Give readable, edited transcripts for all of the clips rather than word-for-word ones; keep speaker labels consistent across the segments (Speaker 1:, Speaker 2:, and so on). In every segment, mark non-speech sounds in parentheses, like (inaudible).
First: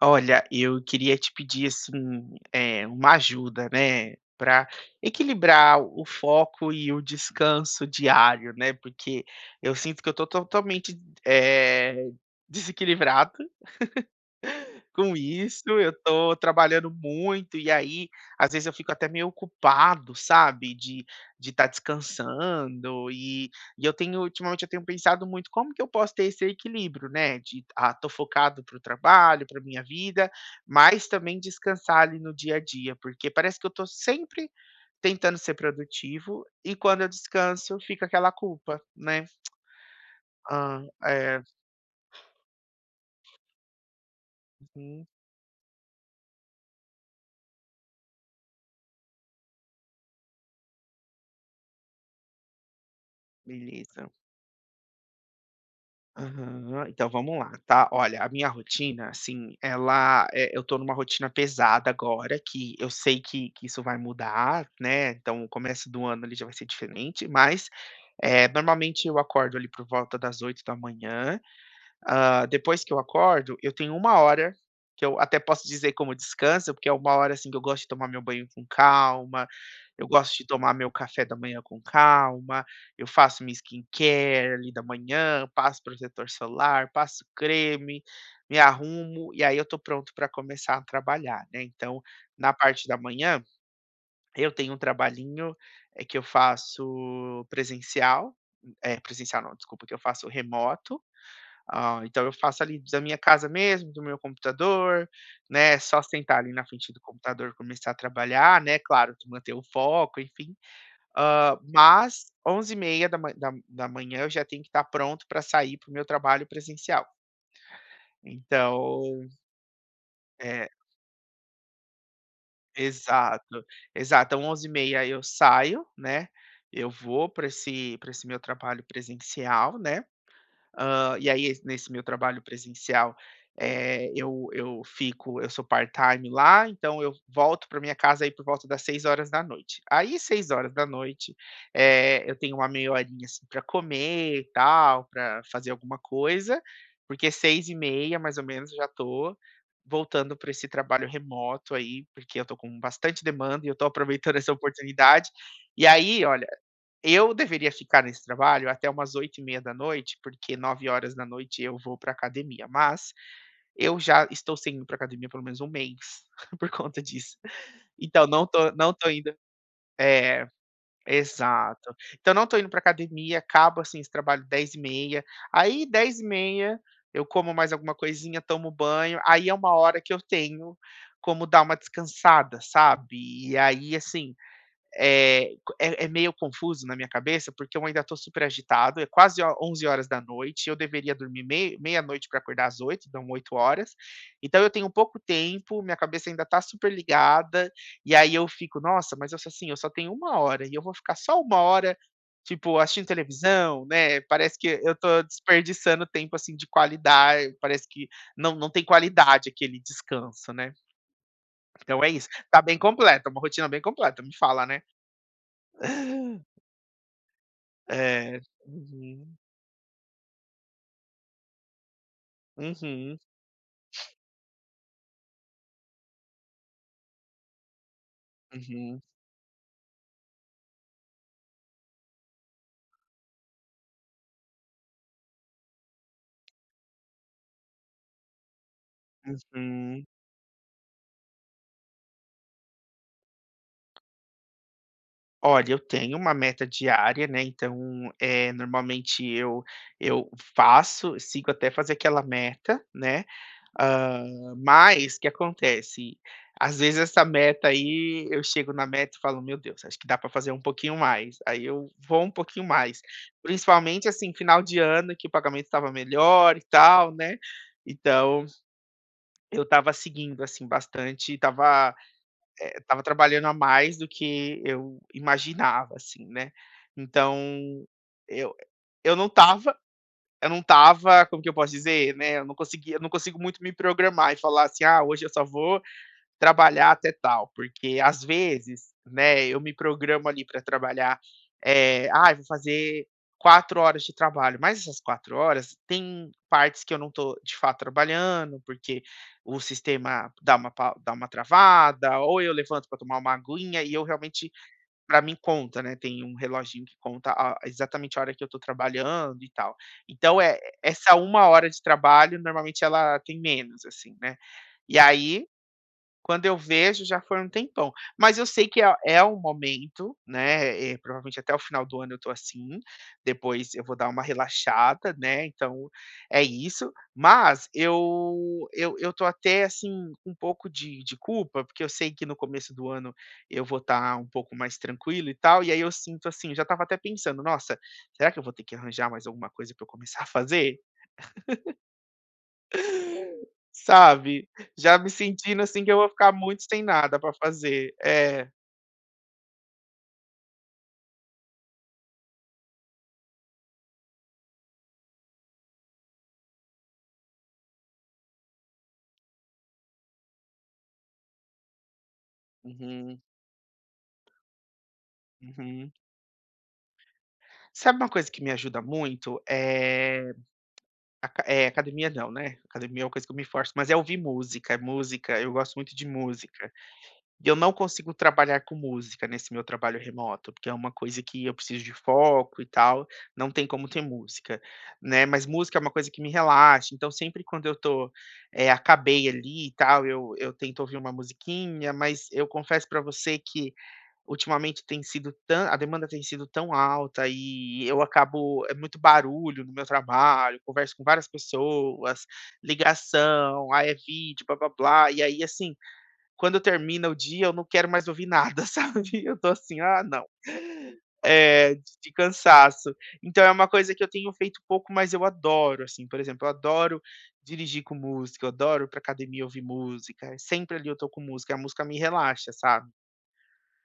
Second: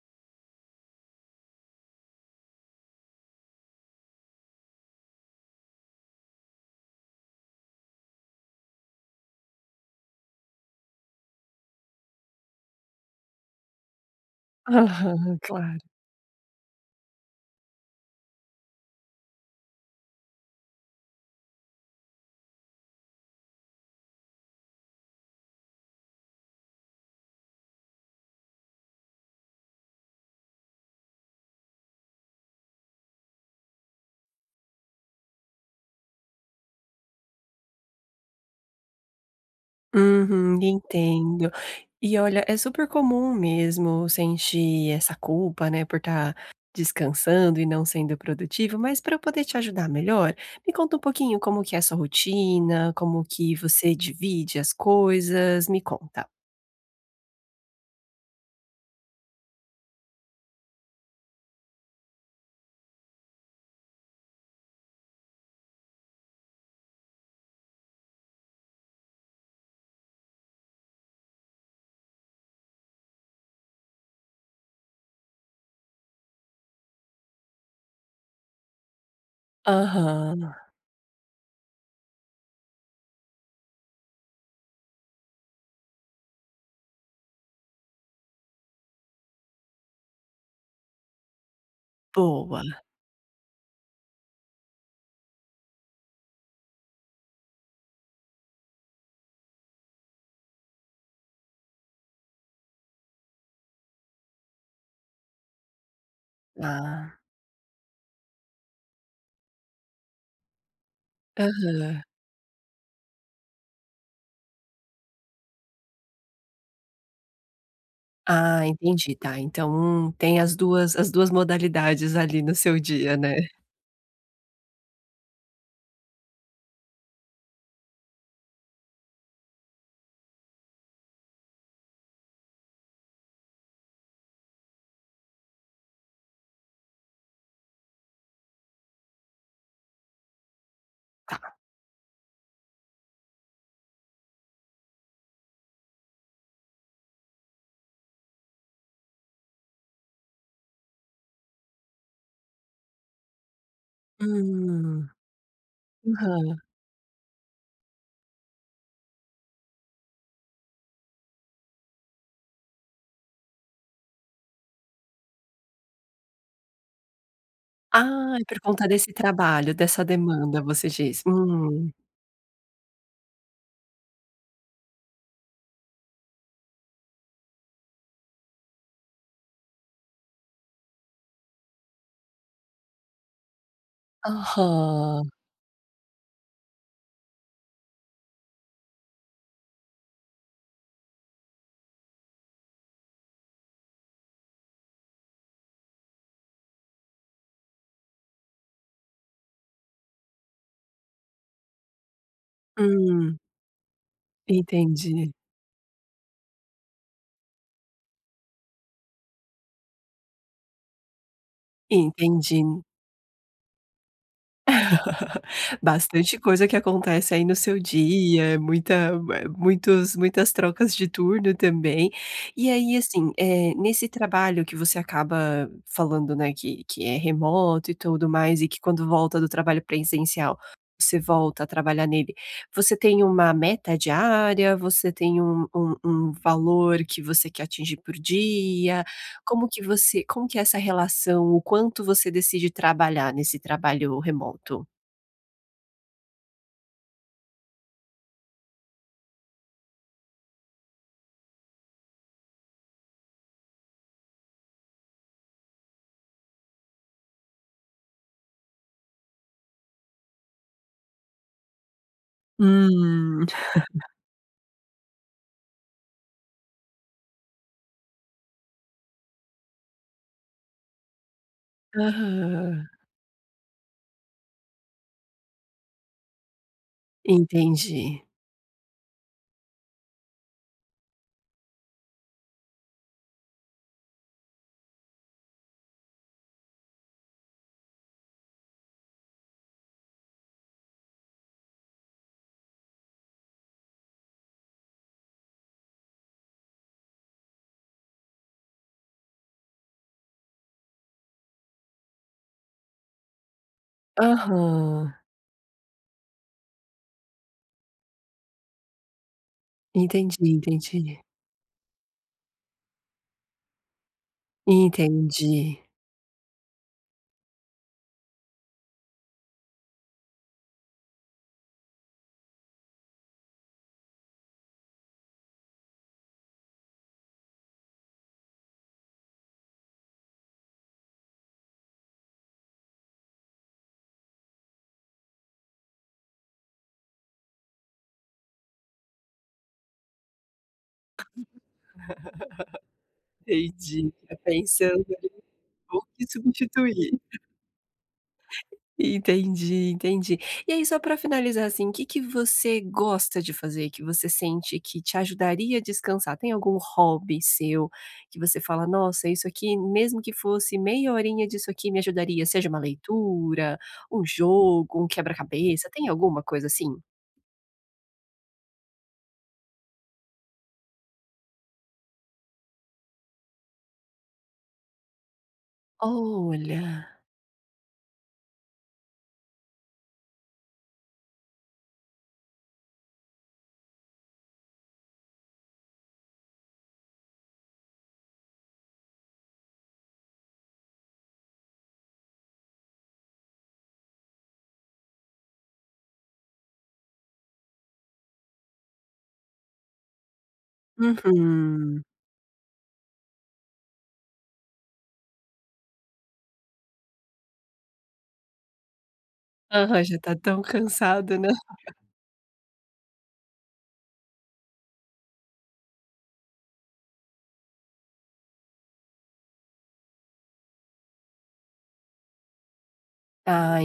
Speaker 1: Olha, eu queria te pedir assim, uma ajuda, né, para equilibrar o foco e o descanso diário, né, porque eu sinto que eu estou totalmente, eh, desequilibrado com
Speaker 2: Aham,
Speaker 1: isso,
Speaker 2: claro.
Speaker 1: eu tô trabalhando muito, e aí, às vezes eu fico até meio ocupado, sabe, de estar descansando, e eu tenho ultimamente eu tenho pensado muito como que eu posso ter esse equilíbrio, né, de: "Ah, tô focado para o trabalho, para minha vida", mas também descansar ali no dia a dia, porque parece que eu tô sempre tentando ser produtivo, e quando eu descanso fica aquela culpa, né.
Speaker 2: Uhum,
Speaker 1: Ah, é.
Speaker 2: entendo. E olha, é super comum mesmo sentir
Speaker 1: Uhum,
Speaker 2: essa culpa, né, por estar descansando e não sendo produtivo, mas para eu poder te ajudar melhor, me conta um pouquinho como que é a sua rotina, como que você
Speaker 1: beleza.
Speaker 2: divide as coisas, me conta.
Speaker 1: Aham, então vamos lá, tá? Olha, a minha rotina, assim, ela é eu tô numa rotina pesada agora, que eu sei que isso vai mudar, né, então o começo do ano, ali, já vai ser diferente, mas, normalmente eu acordo, ali, por volta das oito da manhã. Ah, depois que eu acordo, eu tenho uma hora, que eu até posso dizer como descanso, porque é uma hora, assim, que eu gosto de tomar meu banho com calma, eu gosto
Speaker 2: Aham,
Speaker 1: de tomar meu café da manhã com calma, eu faço minha skincare ali da manhã, passo protetor solar, passo creme, me arrumo, e aí eu tô pronto para começar a trabalhar, né. Então, na
Speaker 2: boa.
Speaker 1: parte da manhã, eu tenho um trabalhinho, que eu faço presencial, presencial não, desculpa, que eu faço remoto, ah, então eu faço ali da minha casa mesmo, do meu computador, né, é só sentar ali na frente do
Speaker 2: Ah,
Speaker 1: computador, começar a trabalhar, né, claro, tu manter o foco, enfim.
Speaker 2: aham.
Speaker 1: Mas onze e meia da ma da da manhã eu já tenho que estar pronto para sair para o meu trabalho presencial.
Speaker 2: Ah, entendi,
Speaker 1: Então
Speaker 2: tá. Então, tem as
Speaker 1: é,
Speaker 2: duas as duas modalidades ali no seu dia, né?
Speaker 1: exato, exato. Então onze e meia eu saio, né, eu vou para esse meu trabalho presencial, né. E aí, nesse meu trabalho presencial, eu fico eu sou part-time lá, então eu volto para minha casa aí por volta das seis horas da noite. Aí 18h,
Speaker 2: Tá.
Speaker 1: eu tenho uma meia horinha, assim, para comer e tal, para fazer alguma coisa, porque seis e meia mais ou menos, eu já tô voltando para esse trabalho remoto aí, porque eu tô com bastante demanda e eu tô aproveitando (laughs) essa
Speaker 2: Hum.
Speaker 1: oportunidade. E aí, olha,
Speaker 2: Aham.
Speaker 1: eu deveria ficar nesse trabalho até umas oito e meia da noite, porque nove horas da noite eu vou para academia, mas eu já estou sem ir pra academia pelo menos um mês (laughs) por conta disso. Então
Speaker 2: Ah, é
Speaker 1: não
Speaker 2: por
Speaker 1: tô
Speaker 2: conta
Speaker 1: não tô
Speaker 2: desse
Speaker 1: indo,
Speaker 2: trabalho, dessa
Speaker 1: é,
Speaker 2: demanda, você diz? Hum.
Speaker 1: exato. Então não tô indo para academia, acabo, assim, esse trabalho dez e meia. Aí dez e meia eu como mais alguma coisinha, tomo banho, aí é uma hora que eu tenho como dar uma descansada, sabe. E aí, assim,
Speaker 2: Aham.
Speaker 1: é, é meio confuso na minha cabeça, porque eu ainda estou super agitado, é quase 11 horas da noite, eu deveria dormir meia-noite para acordar às 8. Dão 8 horas. Então eu tenho pouco tempo, minha cabeça ainda está super ligada, e aí eu fico, nossa, mas assim, eu só tenho uma hora, e eu vou ficar só uma hora, tipo, assistindo
Speaker 2: Hum,
Speaker 1: televisão, né? Parece que eu tô
Speaker 2: entendi,
Speaker 1: desperdiçando tempo, assim, de qualidade, parece que não, não tem qualidade aquele descanso, né? Então é isso, tá
Speaker 2: entendi.
Speaker 1: bem completo. Uma rotina bem completa, me fala, né?
Speaker 2: (laughs) Bastante coisa que acontece aí no seu
Speaker 1: É.
Speaker 2: dia, muita
Speaker 1: Uhum.
Speaker 2: muitos muitas trocas de turno também. E aí,
Speaker 1: Uhum.
Speaker 2: assim, é nesse trabalho que você acaba falando, né, que é remoto e tudo mais, e que
Speaker 1: Uhum.
Speaker 2: quando volta do trabalho presencial, você volta a trabalhar nele, você tem uma meta diária? Você tem um valor que você quer atingir por dia?
Speaker 1: Uhum.
Speaker 2: Como que é essa relação? O quanto você decide trabalhar nesse trabalho remoto?
Speaker 1: Olha, eu tenho uma meta diária, né, então, é normalmente eu faço sigo até fazer aquela meta, né, mas o que acontece, às vezes essa meta aí, eu chego na meta e falo: "Meu Deus, acho que dá para fazer um pouquinho mais", aí eu vou um pouquinho mais.
Speaker 2: Hum.
Speaker 1: Principalmente, assim, final de ano que o pagamento estava melhor e tal, né, então eu estava seguindo, assim, bastante,
Speaker 2: Aham.
Speaker 1: Estava trabalhando a mais do que eu imaginava, assim, né. Então,
Speaker 2: Entendi.
Speaker 1: eu eu não tava eu não tava como que eu posso dizer, né, eu não consigo muito me programar e falar assim: "Ah, hoje eu só vou trabalhar até tal, porque às vezes, né, eu me programo ali para trabalhar, é, Ah, "Ai, vou fazer 4 horas de trabalho", mas essas 4 horas tem partes que eu não estou, de fato, trabalhando, porque o sistema dá uma travada, ou eu levanto para tomar uma aguinha e eu realmente
Speaker 2: Aham.
Speaker 1: para mim conta, né, tem um reloginho que conta a exatamente a hora que eu estou trabalhando e tal. Então,
Speaker 2: Entendi,
Speaker 1: é essa
Speaker 2: entendi.
Speaker 1: uma hora de trabalho, normalmente, ela tem menos, assim, né. E aí
Speaker 2: Entendi.
Speaker 1: quando eu vejo, já foi um tempão. Mas eu sei que é um momento, né, provavelmente até o final do ano eu tô assim, depois eu vou dar uma relaxada, né, então é isso. Mas eu tô até, assim, com um pouco de culpa, porque eu sei que no começo do ano eu vou estar um pouco mais tranquilo e tal, e aí eu sinto assim, eu já estava até pensando: "Nossa, será que eu vou ter que arranjar mais alguma coisa pra eu começar a fazer?",
Speaker 2: Entendi. Fica
Speaker 1: sabe? Já
Speaker 2: pensando
Speaker 1: me sentindo, assim, que eu
Speaker 2: o
Speaker 1: vou
Speaker 2: que
Speaker 1: ficar muito sem
Speaker 2: substituir.
Speaker 1: nada pra fazer. É.
Speaker 2: Entendi, entendi. E aí só pra finalizar, assim, o que você gosta de fazer, que você sente que te ajudaria a descansar? Tem algum hobby seu que você fala: "Nossa, isso aqui, mesmo que fosse meia horinha disso aqui, me ajudaria", seja uma
Speaker 1: Uhum,
Speaker 2: leitura, um jogo, um quebra-cabeça,
Speaker 1: uhum.
Speaker 2: tem alguma coisa assim?
Speaker 1: Sabe uma coisa que me ajuda muito? É academia não, né, academia é uma coisa que eu me forço, mas é ouvir música, música eu gosto muito de música.
Speaker 2: Olha.
Speaker 1: E eu não consigo trabalhar com música nesse meu trabalho remoto, porque é uma coisa que eu preciso de foco e tal, não tem como ter música, né, mas música é uma coisa que me relaxa, então sempre quando eu tô, acabei ali e tal, eu tento ouvir uma musiquinha, mas eu confesso pra você que ultimamente tem sido tão a demanda tem sido tão alta e eu acabo é muito barulho no meu trabalho, converso com várias
Speaker 2: Uhum.
Speaker 1: pessoas, ligação, aí é vídeo, blá-blá-blá, e aí, assim, quando termina o dia eu não quero mais ouvir nada, (laughs) sabe. Eu tô assim: "Ah,
Speaker 2: Aham, já
Speaker 1: não".
Speaker 2: tá tão cansado, né.
Speaker 1: É, de cansaço. Então é uma coisa que eu tenho feito pouco, mas eu adoro, assim, por exemplo, eu adoro dirigir com música, eu adoro ir pra academia ouvir música, sempre ali eu tô com música, a música me relaxa, sabe.
Speaker 2: Ah,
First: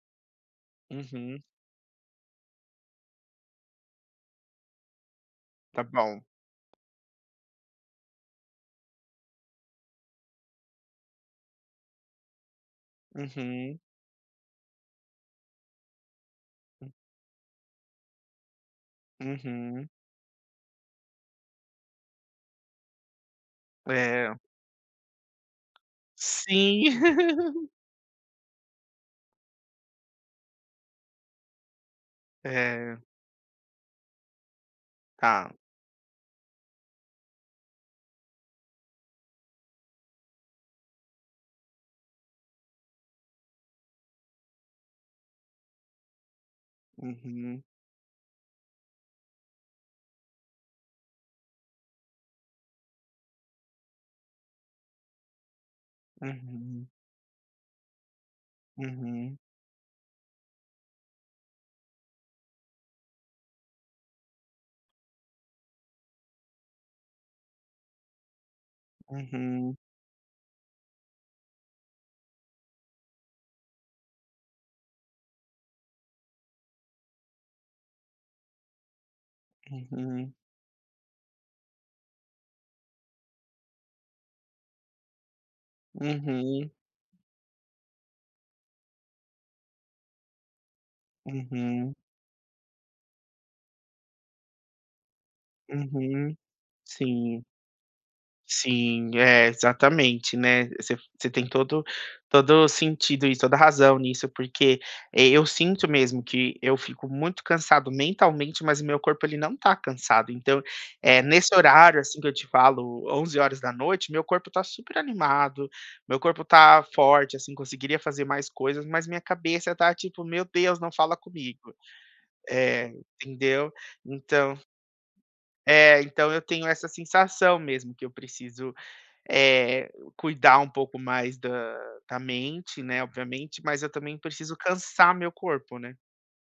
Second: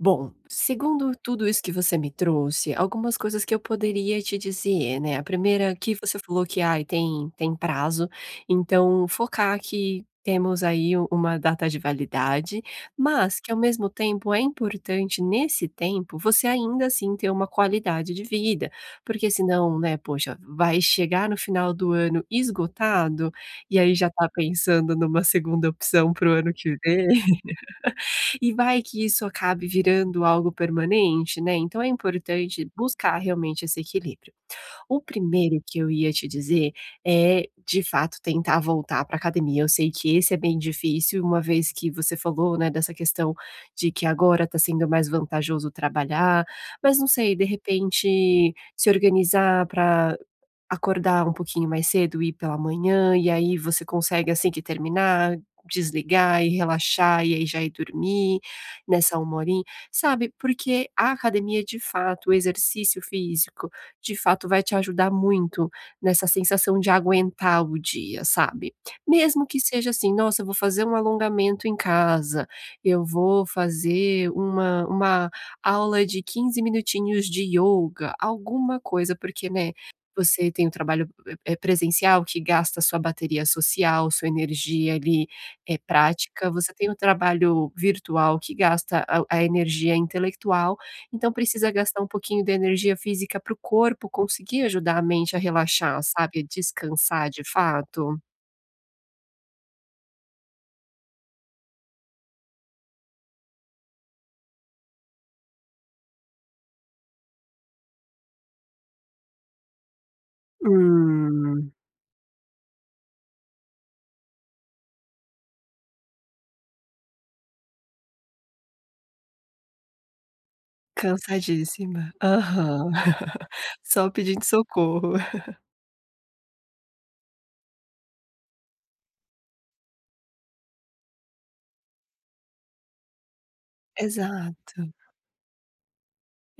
Speaker 2: bom, segundo
Speaker 1: Uhum.
Speaker 2: tudo isso que você me trouxe, algumas coisas que eu poderia te dizer, né, a primeira
Speaker 1: Tá
Speaker 2: que
Speaker 1: bom.
Speaker 2: você falou que: "Ai, tem prazo", então focar que temos aí uma data de validade, mas que ao
Speaker 1: Uhum.
Speaker 2: mesmo tempo é importante nesse tempo você ainda assim ter uma qualidade de vida, porque senão,
Speaker 1: Uhum.
Speaker 2: né, poxa, vai chegar no final do ano esgotado, e aí já tá
Speaker 1: É.
Speaker 2: pensando numa segunda opção pro ano que
Speaker 1: Sim.
Speaker 2: vem.
Speaker 1: (laughs)
Speaker 2: E vai que isso acabe virando algo permanente, né, então é importante
Speaker 1: É,
Speaker 2: buscar realmente esse equilíbrio. O
Speaker 1: tá.
Speaker 2: primeiro que eu ia te dizer é, de fato, tentar voltar para academia, eu sei que esse é bem difícil, uma vez que você falou, né, dessa questão de que agora está sendo mais vantajoso trabalhar, mas não sei, de
Speaker 1: Uhum,
Speaker 2: repente se organizar para acordar um pouquinho mais cedo, ir pela manhã, e aí você consegue assim que terminar, desligar e
Speaker 1: uhum,
Speaker 2: relaxar, e aí já ir dormir nessa 1
Speaker 1: uhum,
Speaker 2: horinha, sabe, porque a academia de fato, o exercício físico, de fato vai te ajudar muito nessa sensação de aguentar o dia, sabe. Mesmo que
Speaker 1: uhum,
Speaker 2: seja assim: "Nossa, eu vou fazer um alongamento em casa, eu vou fazer uma aula de 15 minutinhos de yoga alguma coisa, porque, né,
Speaker 1: uhum,
Speaker 2: você tem o trabalho, é presencial que gasta sua bateria social, sua energia ali, prática.
Speaker 1: uhum,
Speaker 2: Você tem o trabalho virtual que gasta a energia intelectual, então precisa
Speaker 1: uhum,
Speaker 2: gastar um pouquinho da energia física para o corpo conseguir ajudar a mente a relaxar,
Speaker 1: uhum,
Speaker 2: sabe, a descansar de
Speaker 1: sim.
Speaker 2: fato.
Speaker 1: Sim, é, exatamente, né, você tem todo sentido e toda razão nisso, porque, eu sinto mesmo que eu fico muito cansado mentalmente, mas meu corpo ele não tá cansado, então, é nesse
Speaker 2: Hum,
Speaker 1: horário, assim, que eu te falo, onze horas da noite meu corpo tá super animado, meu corpo tá forte, assim, conseguiria fazer mais coisas, mas minha cabeça tá tipo: "Meu Deus, não fala comigo".
Speaker 2: cansadíssima. Aham.
Speaker 1: É,
Speaker 2: (laughs)
Speaker 1: entendeu?
Speaker 2: Só pedindo
Speaker 1: Então
Speaker 2: socorro.
Speaker 1: é, então eu tenho essa sensação mesmo que eu preciso eh, cuidar um pouco mais da mente, né, obviamente, mas eu também preciso
Speaker 2: Exato.
Speaker 1: cansar meu corpo, né.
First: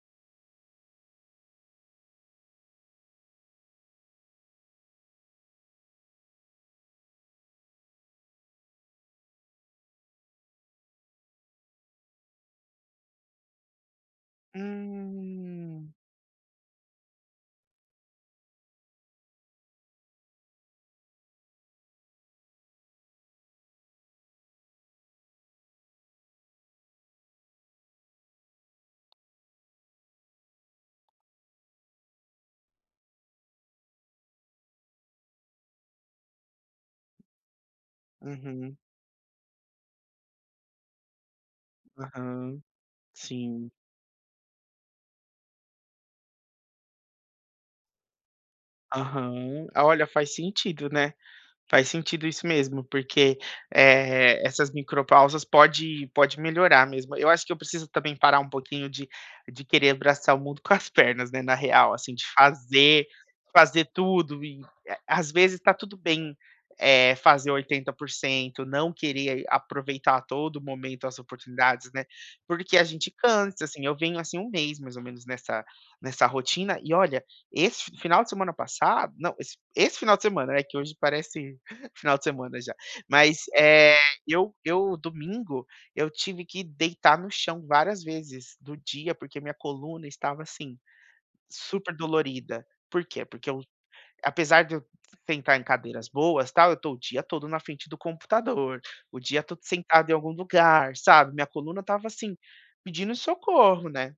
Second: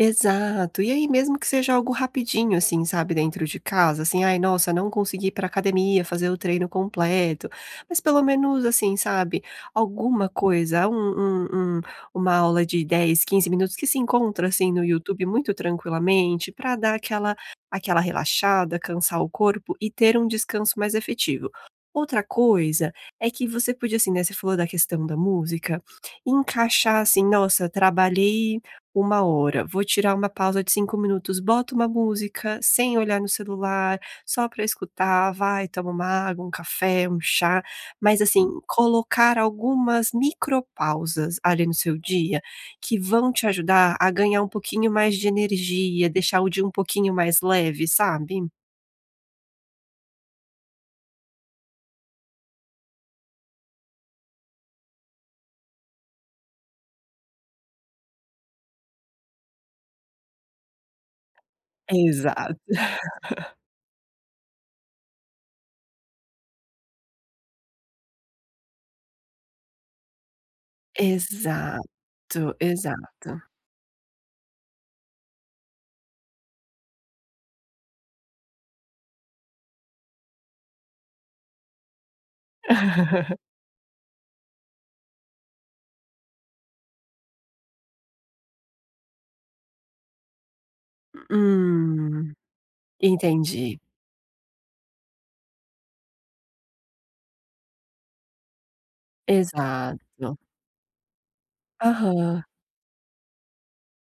Speaker 2: Exato. E aí mesmo que seja algo rapidinho, assim, sabe, dentro de casa, assim: "Ai, nossa, não consegui ir pra academia, fazer o treino completo", mas pelo menos, assim, sabe, alguma coisa, um uma aula de 10, 15 minutos que se encontra, assim, no YouTube muito
Speaker 1: Hum.
Speaker 2: tranquilamente, pra dar aquela aquela relaxada, cansar o corpo e ter um descanso mais efetivo. Outra coisa é que você podia, assim, né, você falou da questão da música, encaixar assim: "Nossa, trabalhei uma hora, vou tirar uma pausa de 5 minutos, boto uma música, sem olhar no celular, só para escutar, vai, toma uma água, um café, um chá, mas assim,
Speaker 1: Uhum.
Speaker 2: colocar algumas micropausas ali no seu dia,
Speaker 1: Aham.
Speaker 2: que vão te
Speaker 1: Sim.
Speaker 2: ajudar a ganhar um pouquinho mais de energia, deixar o dia um pouquinho mais leve, sabe?
Speaker 1: Aham. Ah, olha, faz sentido, né. Faz sentido isso mesmo, porque, essas micropausas pode melhorar mesmo. Eu acho que eu preciso também parar um pouquinho de querer abraçar o mundo (laughs) com as pernas, né, na real, assim, de
Speaker 2: Exato.
Speaker 1: fazer tudo e, às vezes tá tudo bem, fazer 80% não querer aproveitar a todo momento as oportunidades, né,
Speaker 2: Exato,
Speaker 1: porque a gente
Speaker 2: exato.
Speaker 1: cansa, assim. Eu venho, assim, um mês mais ou menos nessa rotina e olha, esse final de semana passado não, esse final de semana, né, que hoje parece final de semana já. Mas,
Speaker 2: (laughs)
Speaker 1: eu domingo, eu tive que deitar no chão várias vezes do dia, porque minha coluna estava, assim, super
Speaker 2: Hum,
Speaker 1: dolorida. Por quê? Porque eu
Speaker 2: entendi.
Speaker 1: apesar de eu sentar em cadeiras boas, tal, eu tô o dia todo na frente do computador, o dia todo sentado em algum
Speaker 2: Exato.
Speaker 1: lugar, sabe, minha coluna estava, assim,
Speaker 2: Aham.
Speaker 1: pedindo socorro, né.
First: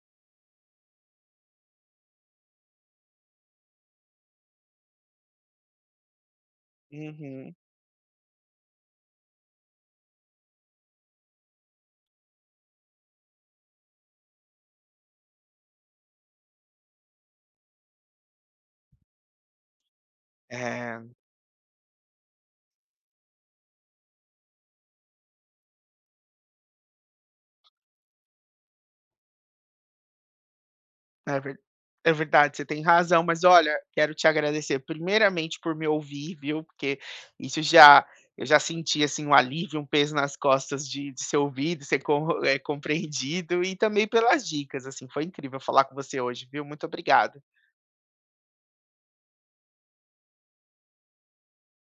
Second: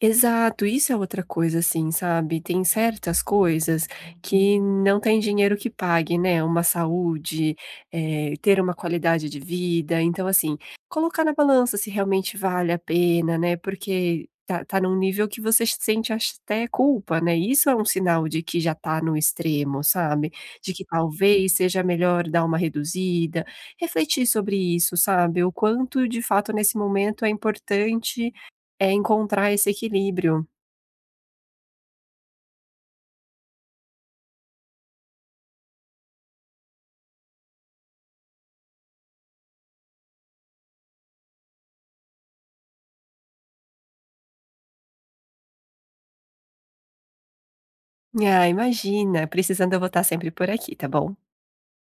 Speaker 2: Exato, isso é outra coisa, assim, sabe, tem certas coisas que não tem dinheiro que pague, né, uma
Speaker 1: Uhum.
Speaker 2: saúde, ter uma qualidade de vida, então, assim, colocar na balança se realmente vale a pena, né, porque tá num nível que você sente até culpa, né, isso é um sinal de que já tá no extremo, sabe, de que
Speaker 1: É.
Speaker 2: talvez seja melhor dar uma reduzida, refletir sobre isso, sabe, o quanto de fato nesse momento é importante é encontrar esse equilíbrio.
Speaker 1: É ver é verdade, você tem razão, mas olha, quero te agradecer primeiramente por me ouvir, viu, porque isso já eu já senti, assim, um alívio, um peso nas costas de ser ouvido, ser compreendido e também pelas dicas, assim, foi incrível falar com você hoje, viu. Muito obrigado.
Speaker 2: Ah, imagina, precisando eu vou estar sempre por aqui, tá bom?